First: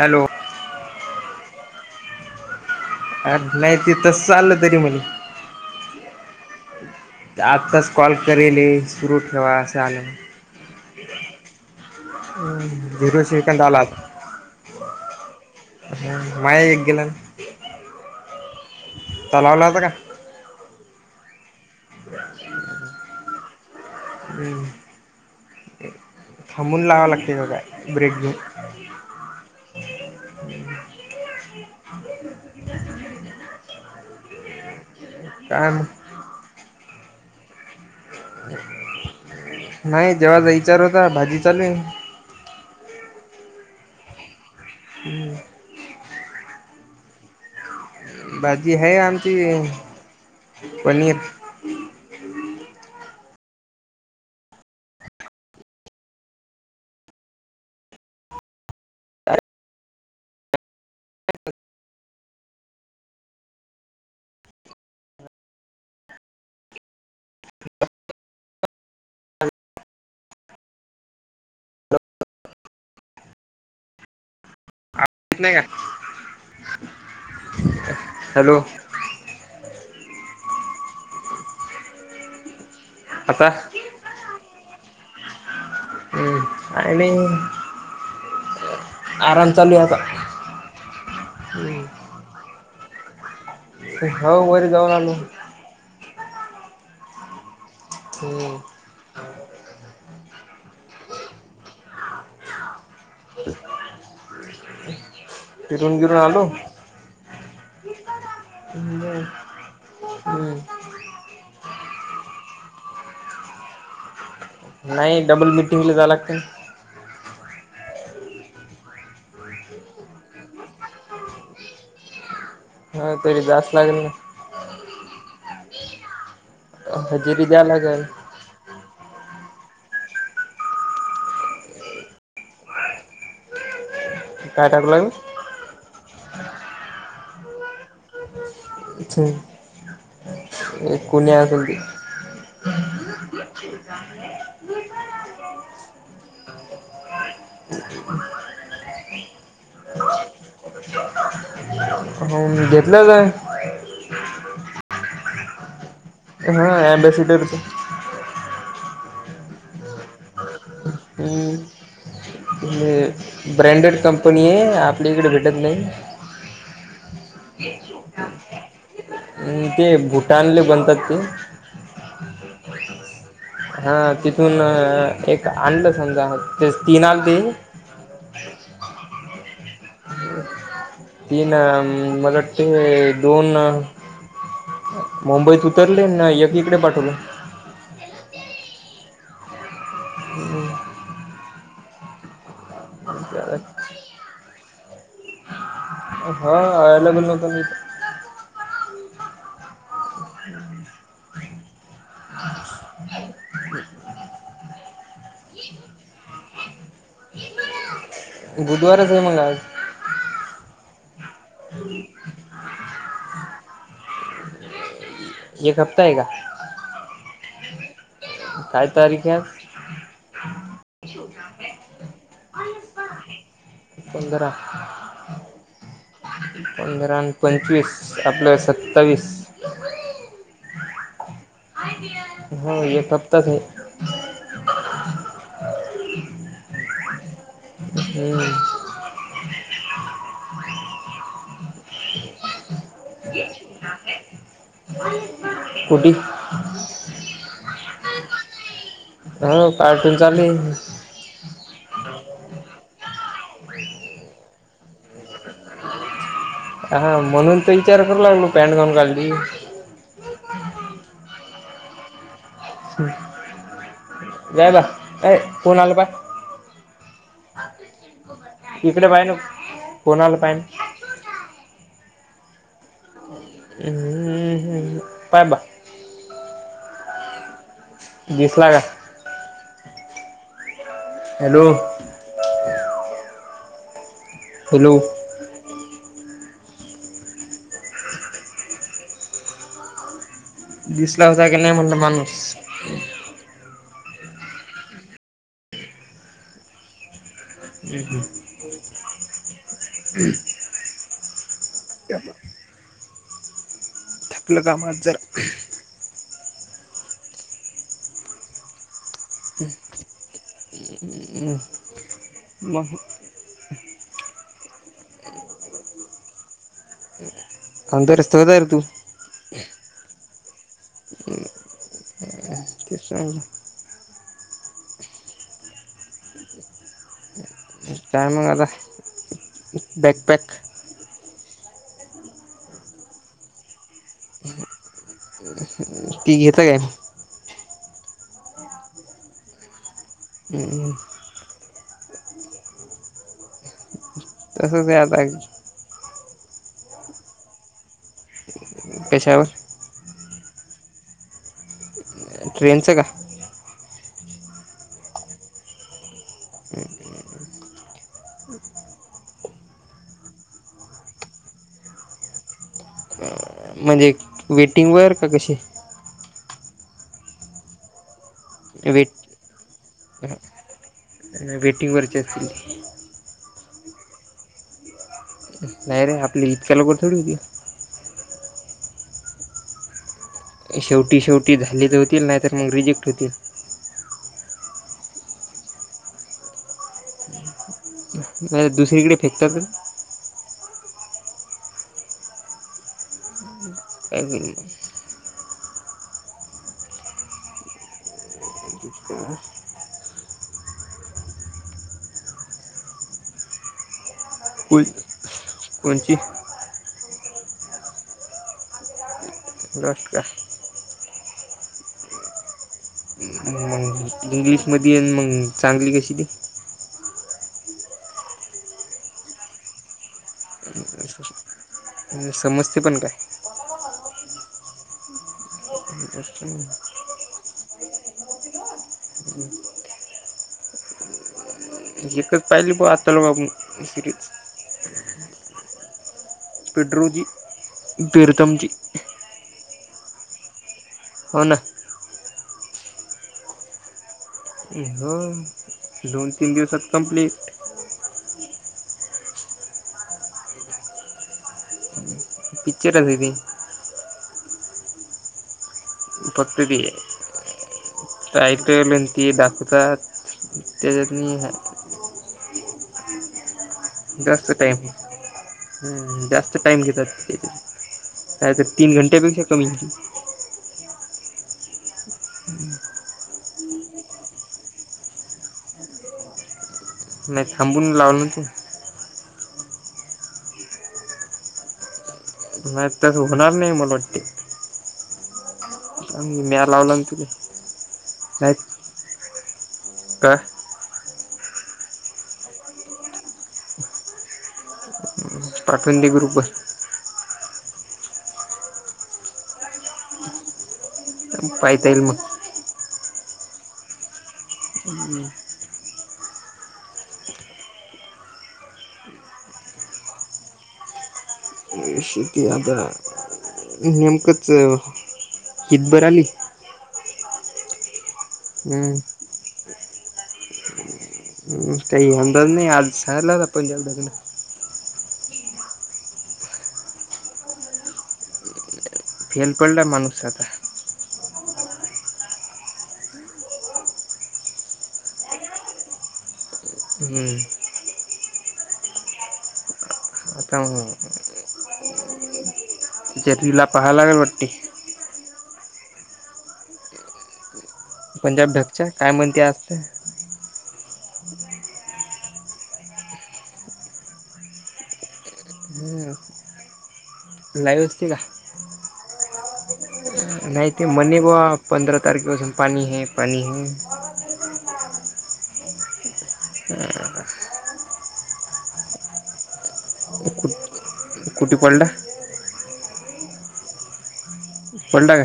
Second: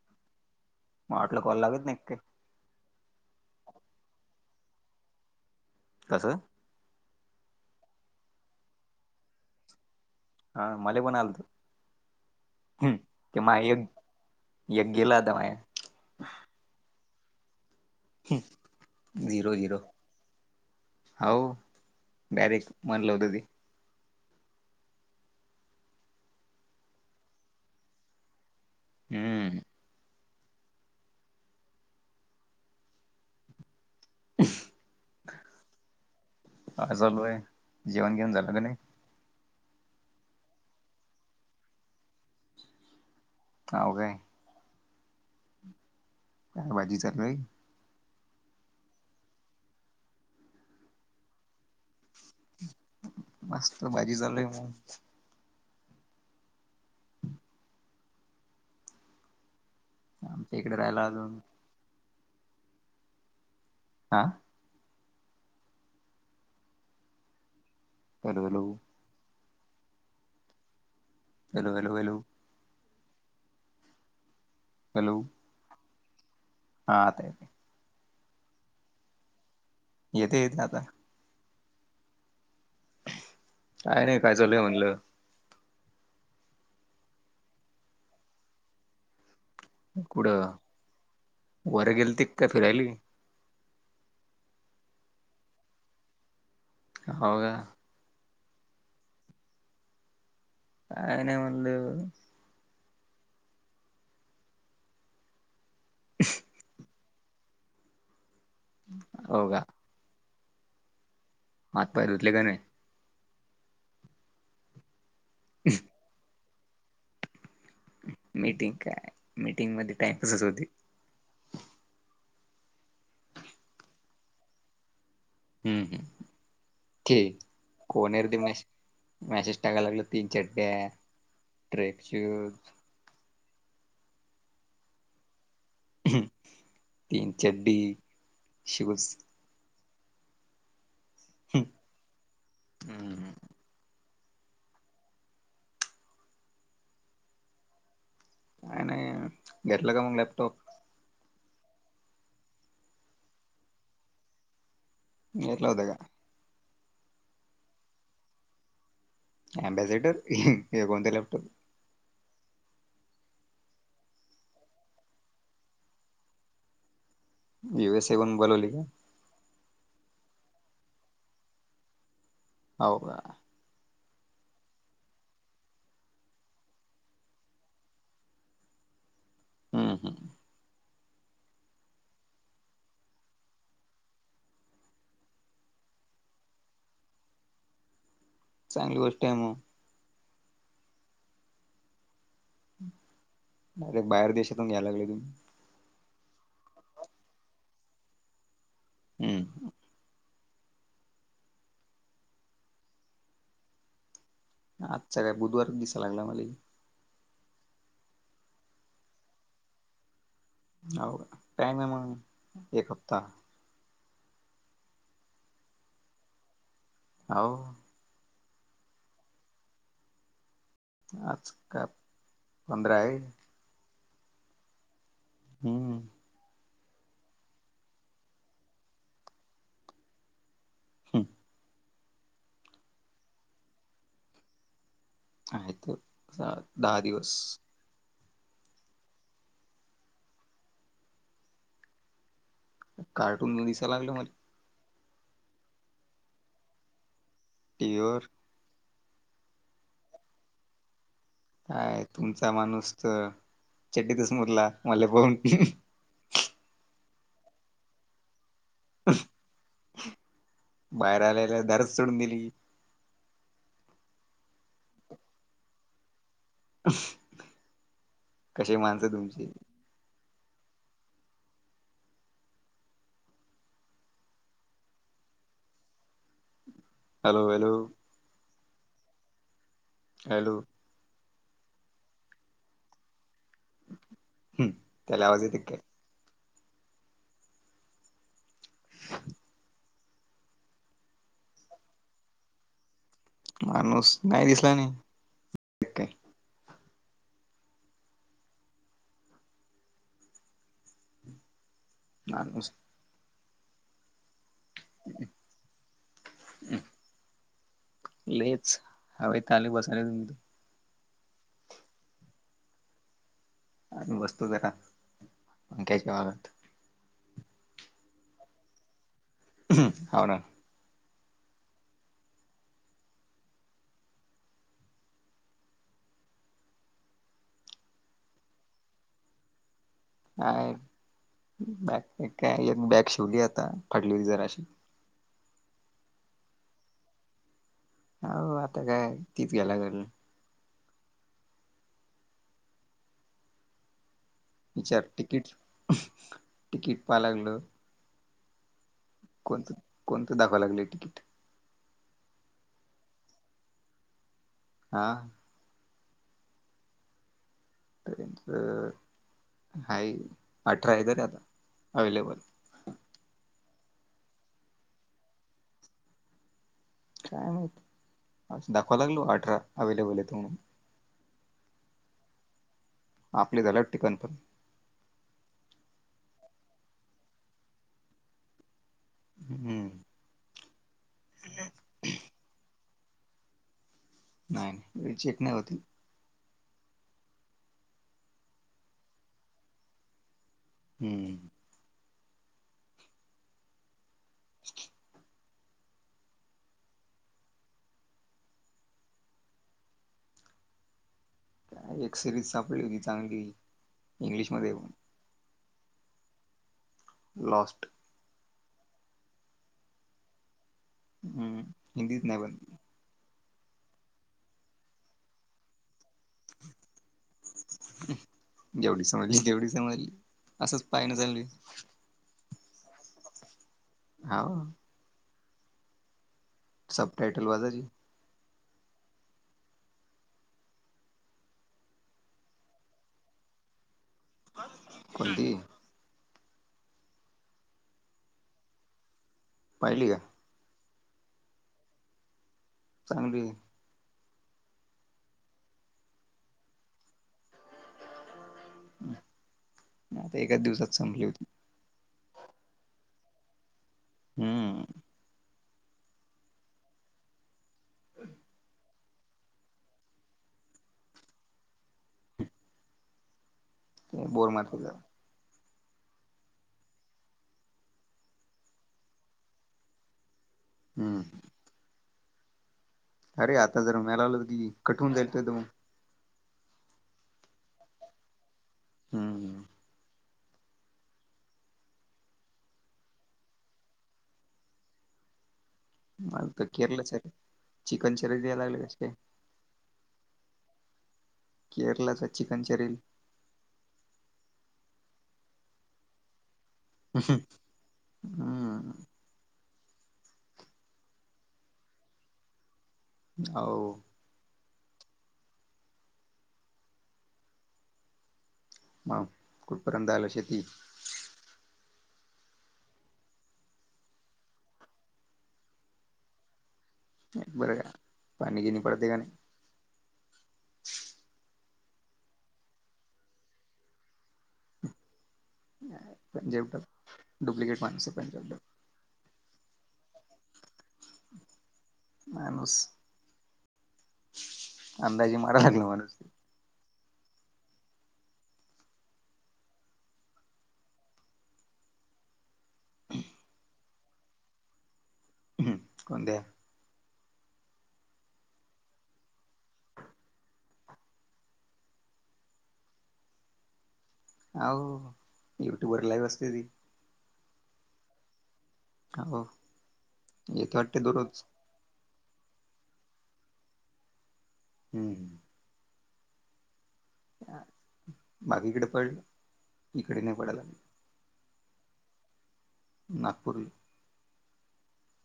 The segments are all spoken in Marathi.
हॅलो मला वाटलं कॉल लागत. नाही की काय अर नाही त तस चालं तरी म्हणी कसं. आत्ताच कॉल करेले सुरू ठेवा असं आलं. हा मले पण आलतं हम्म झिरो किंवा सेकंद आला एक य गेल आता मायं. माय एक गेलं तो झिरो लावला झिरो होता का हौ डायरेक्ट म्हणलं होत. ते हम्म्म थांबून लावं लागतं का काय ब्रेक घेऊन हम्म काय मग. हा चालोय आहे. जेवण घेऊण झाला का नाही. नाही जेव्हाचा विचार होता. भाजी चालू हौ काय. [inaudible] [inaudible] बाजी चालू ये भाजी है आमची. पनीर मस्त भाजी चालूय मगं. आमच्या इकडे राहियला अलो. हा [unintelligible] hello hello hello hello hello hello नाही का हा आताय ते हॅलो येते येत ना आता. आता. आरे काय नाही काय चालू म्हणलं. हम्म काय नाही मग आराम चालू आहे आता कुटं वर गेलंतेत का फिरायली. हो वर जाऊन आलो. हो का? ह. काय नाही म्हणलं. फिरून बिरून आलो. हो का? हम्. हात पाय धुतले का नाही? नाही डबल मिटिंगला जायला लागतंय. मीटिंग काय मिटिंग मध्ये टाईम पासच होतय. हो तरी जाच लागेल ना? हम्म ना ठीक हजेरी द्या लागेल कोणते प्रिमाइस मॅशिस टाकाय लागलोय, तीन चड्ड्या, ट्रेक शूज काय टाकू लागला? तीन चड्डी. शूज ह एक कुणीया असती. हम्. [unintelligible] का नाही घेतलं का मग लॅपटॉप. [inaudible] हम्म घेतलं काय? [unintelligible] घेतलं होतं का? हा ॲम्बेसिडरच. अम्बेसिडर? हम. ब्रँडेड कंपनी आहे आपल्या इकडे भेटत नाही. झिरो सेवन बोलावली का? नाही ते भूटा आणलेत बनतात ते हो का? हा तिथून एक आनलं समजा ते तीन आते. हम् हम. तीन मला वाटतय दोन. मुंबईत उतरले ना एक इकडे पाठवले. चांगली गोष्ट आहे मग. हम्म. डायरेक्ट बाहेर देशातून घ्यायला लागले तुम्ही. हो. [unintelligible] होतो मी. हम्म. आजचा काय बुधवार दिसा लागला मले. बुधवारच आहे मग आज. हो टायम मग एक हप्ता. एक हफता आहे का? हो. काय तारीख आहे आज? आज का पंधरा आहे. पंधरा हम्म पंधरा आणि पंचवीस आपलं सत्तावीस हां हा ये कब तक आहे. आहेत तर दहा दिवस. हम्म कार्टून म दिसाय लागल मला ह [unintelligible] कुडी ह [unintelligible] टीवीवर. हो कार्टून चालुये. काय तुमचा माणूस तर चडीतच मुतला मले बगून. हा म्हणून तर विचार करू लागलो पॅन्ट गाऊन घालली. बाहेर आलेला दारच सोडून दिली. जाय बा ए कोणा आल बा [unintelligible] अश [unintelligible] इकडे पाहि ना कोणाला पाहि ना पहि बा हॅलो हॅलो दिसला का? हॅलो हॅलो ह् हॅलो त्याला आवाज येत काय? दिसला होता का नाही म्हणलं माणुस? माणूस काय दिसला नाही. काय हम् हम ह [unintelligible] आपलं कामात जरा लच हवे ली बसाले त त हम मग- आम्ही बसतो जरा पंख्याच्या वाऱ्यात. [inaudible] अंत रस्तवता तू [unintelligible] हो ना, ह [inaudible] तेस [inaudible] काय मंग आता? अ बॅकपॅक बॅग काय एक बॅग शिवली आता फडलेली जराशी हम् ती घेत काय? हाऊ आता काय तीच गेला करून. हम्म तसंच आहे विचार आता तिकीट, तिकीट पाह लागलं. कश्यावर, कोणतं कोणतं दाखवं लागलं आहे तिकीट? ट्रेनचं का? हा ट्रेनच हा अठरा आहे तरी आता अवेलेबल. म्हणजे वेटिंगवर का कशी? काय माहित, अस दाखवा वेट लागलो अठरा अवे्लेबल आहे त म्हणून. वेटिंगवररची असतील. आपले झाल्या टिकाणपण नाही रे आपली इतक्या ला बसत होती. हम् हम्म शेवटी शेवटी झाले तर होतील नाही तर मग रिजेक्ट होतील. नाही नाही रिजेक्ट नाही होत. नाही दुसरीकडे फेकतात काय? हम्म काय हम्म [unintelligible] एक सिरीज सापडली होती चांगली. इंग्लिशमध्ये कुल [unintelligible] कोणची लाॉस्ट [unintelligible] लॉस्ट काय? हम्म हिंदीच नाय बाय. हम्म मग इंग्लिश मध्ये मग चांगली कशी ती जेवढी समजली तेवढी समजली असंच पाहिणं चांगली. ह समजते पण काय? हवं. [unintelligible] इंटरेस्टिंग सब टाइटल वाला जी [unintelligible] एकच पाहिली प आताला बा सिरीज. कोणती? पिड्रुजी, प्रिरथमजी पाहिली का? हो ना चांगलीय हो दोन तीन दिवसात कंप्लीट आता एकाच दिवसात संपली होती. पिक्चर हवी घे [unintelligible] हम् फक्त ते [unintelligible] काय त [inaudible] ते दाखतात त्याच्यात नई हाय [unintelligible] ते बोर जास्त टाईम मारला हम् जास्त टाइम घेतात काय तर तीन घंट्या पेक्षा कमी हम. [inaudible] अरे आता जर मलाल की कठून जाईल त मग [inaudible] मया थांबून लावल ना तू. हम् नाही ते होणार नाही मला वाटततं. मग तर म्या लावला ना केरळचं तुला हे [inaudible] चिकन चरी द्याय लागले कस काय काय? केरळचा चिकन चरील. पाखंडी ग्रुप हे. हम् पाहता ईल मग हावं. [inaudible] मग कुठं पर्यंत आली शेती? मग शेती आता नेमकंच हितभर आली. बरं का पाणी बीणी हम्म पडते का नाही. [unintelligible] नाय पंजाब ढग जेबट डुप्लिकेट माणस पंजाब ढग फेल पडला माणुस आता माणूस, अंदाजे मारा लागला माणूस. हम्म, [unintelligible] शेतीला पहाय लागेल वाट्टी [inaudible] ह्म कोंद्या? पंजाब ढकच्या काय म्हणती असते. [inaudible] आव युट्यूब वर लाईव्ह असते ती. लिव्ह असते का? आहो. नाही ते म्हणे बा पंधरा तारखेपासून पाणी हे - पाणी हे. हम्म. [unintelligible] बाकी कडे पडलं इकडे नाही पडायला कुठं पडलं? नागपूर. पडला काय?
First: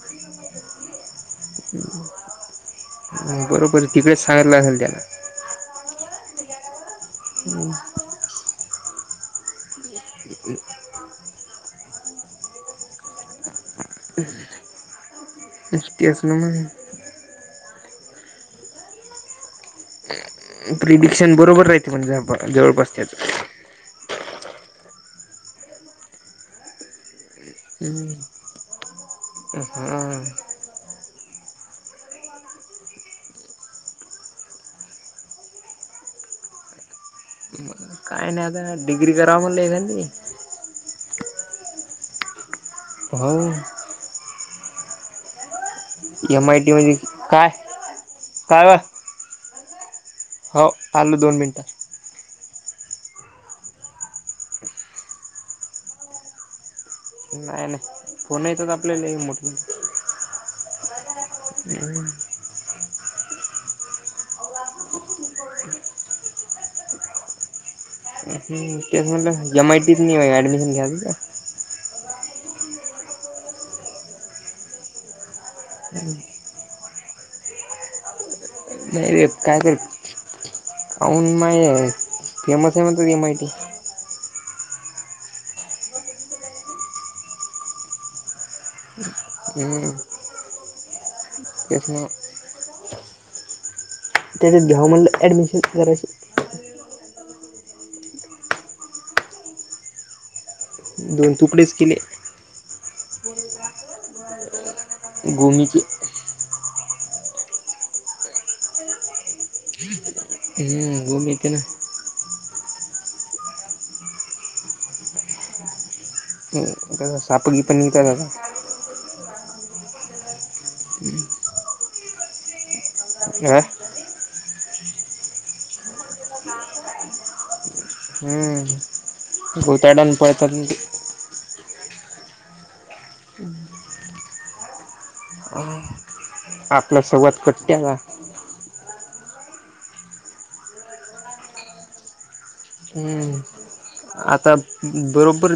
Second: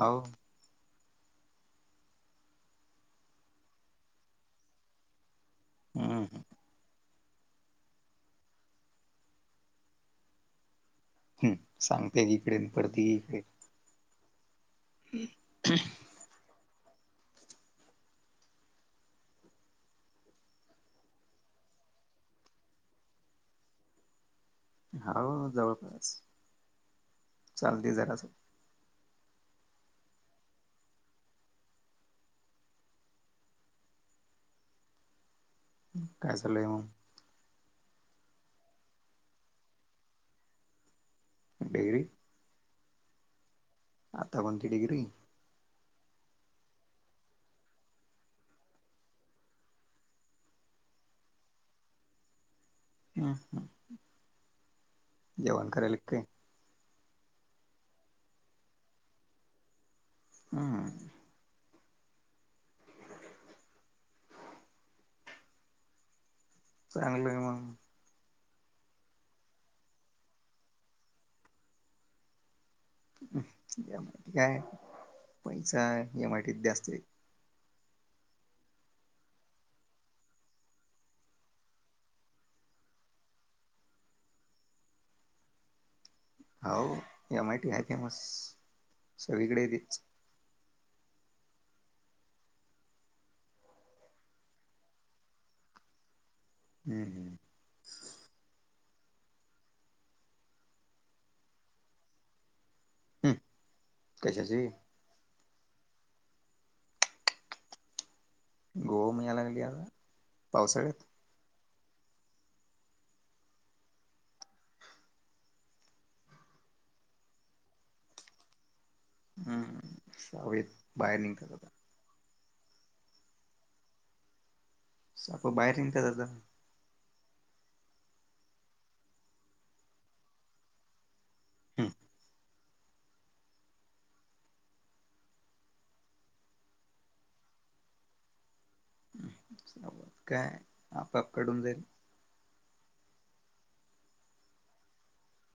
आ हो. [unintelligible] बरोबर तिकडेच सांगायला असेल त्याला. हम्म. [unintelligible] हम्म सांगते इकडे पडती इकडे. [unintelligible] दिसतीयास ना म्हणून प्रिडिक्शन बरोबर राहते म्हणज जवळ बसत्यात. हो जवळपास चालते जरास. हम्म. काय चालय मग? [unintelligible] आय न या दा डग्री कराव म्हणलेय एखांदी. डिग्री हाऊ. आता कोणती डिग्री? एम आय टी मजी काय काय? हो आलो दोन मिनटं. हम्म जेवण करायल की काय? नाही नाही फोन येत आपल्याला मोठ हम्म. हम्म. चांगलं आहे मंग. हम्म तेच म्हटलं एम आयटीत नाही आहे ऍडमिशन घ्यावी का? हम्म एम आय टी काय पैसा या एम आय टी त जास्त आहे. नाही रे काय तर काऊन माय फेमस आहे मणत एम आय टी. हाऊ एम आय टी आहे फेमस सगळीकडेय तेच. त्यासनी त्याच्यात घ्याव म्हणलं ॲडमिशन करायची. हम्म हम्म. दोन तुकडेच केले. हम्म कशाची? गोमीचे. गोम या लागली आता. पावसाळ्यात हम्म गोम येती ना. [unintelligible] हम्म सावळीत बाहेर निघता आता. [unintelligible] सख बाहेर निघत जात [unintelligible] हम्म बतडन पळतात [unintelligible] हम्म. [unintelligible] आपल्या संवाात कट्ट्याला हम्म [unintelligible] काय आपाप काडून जाईल. हम्म आता बरोबर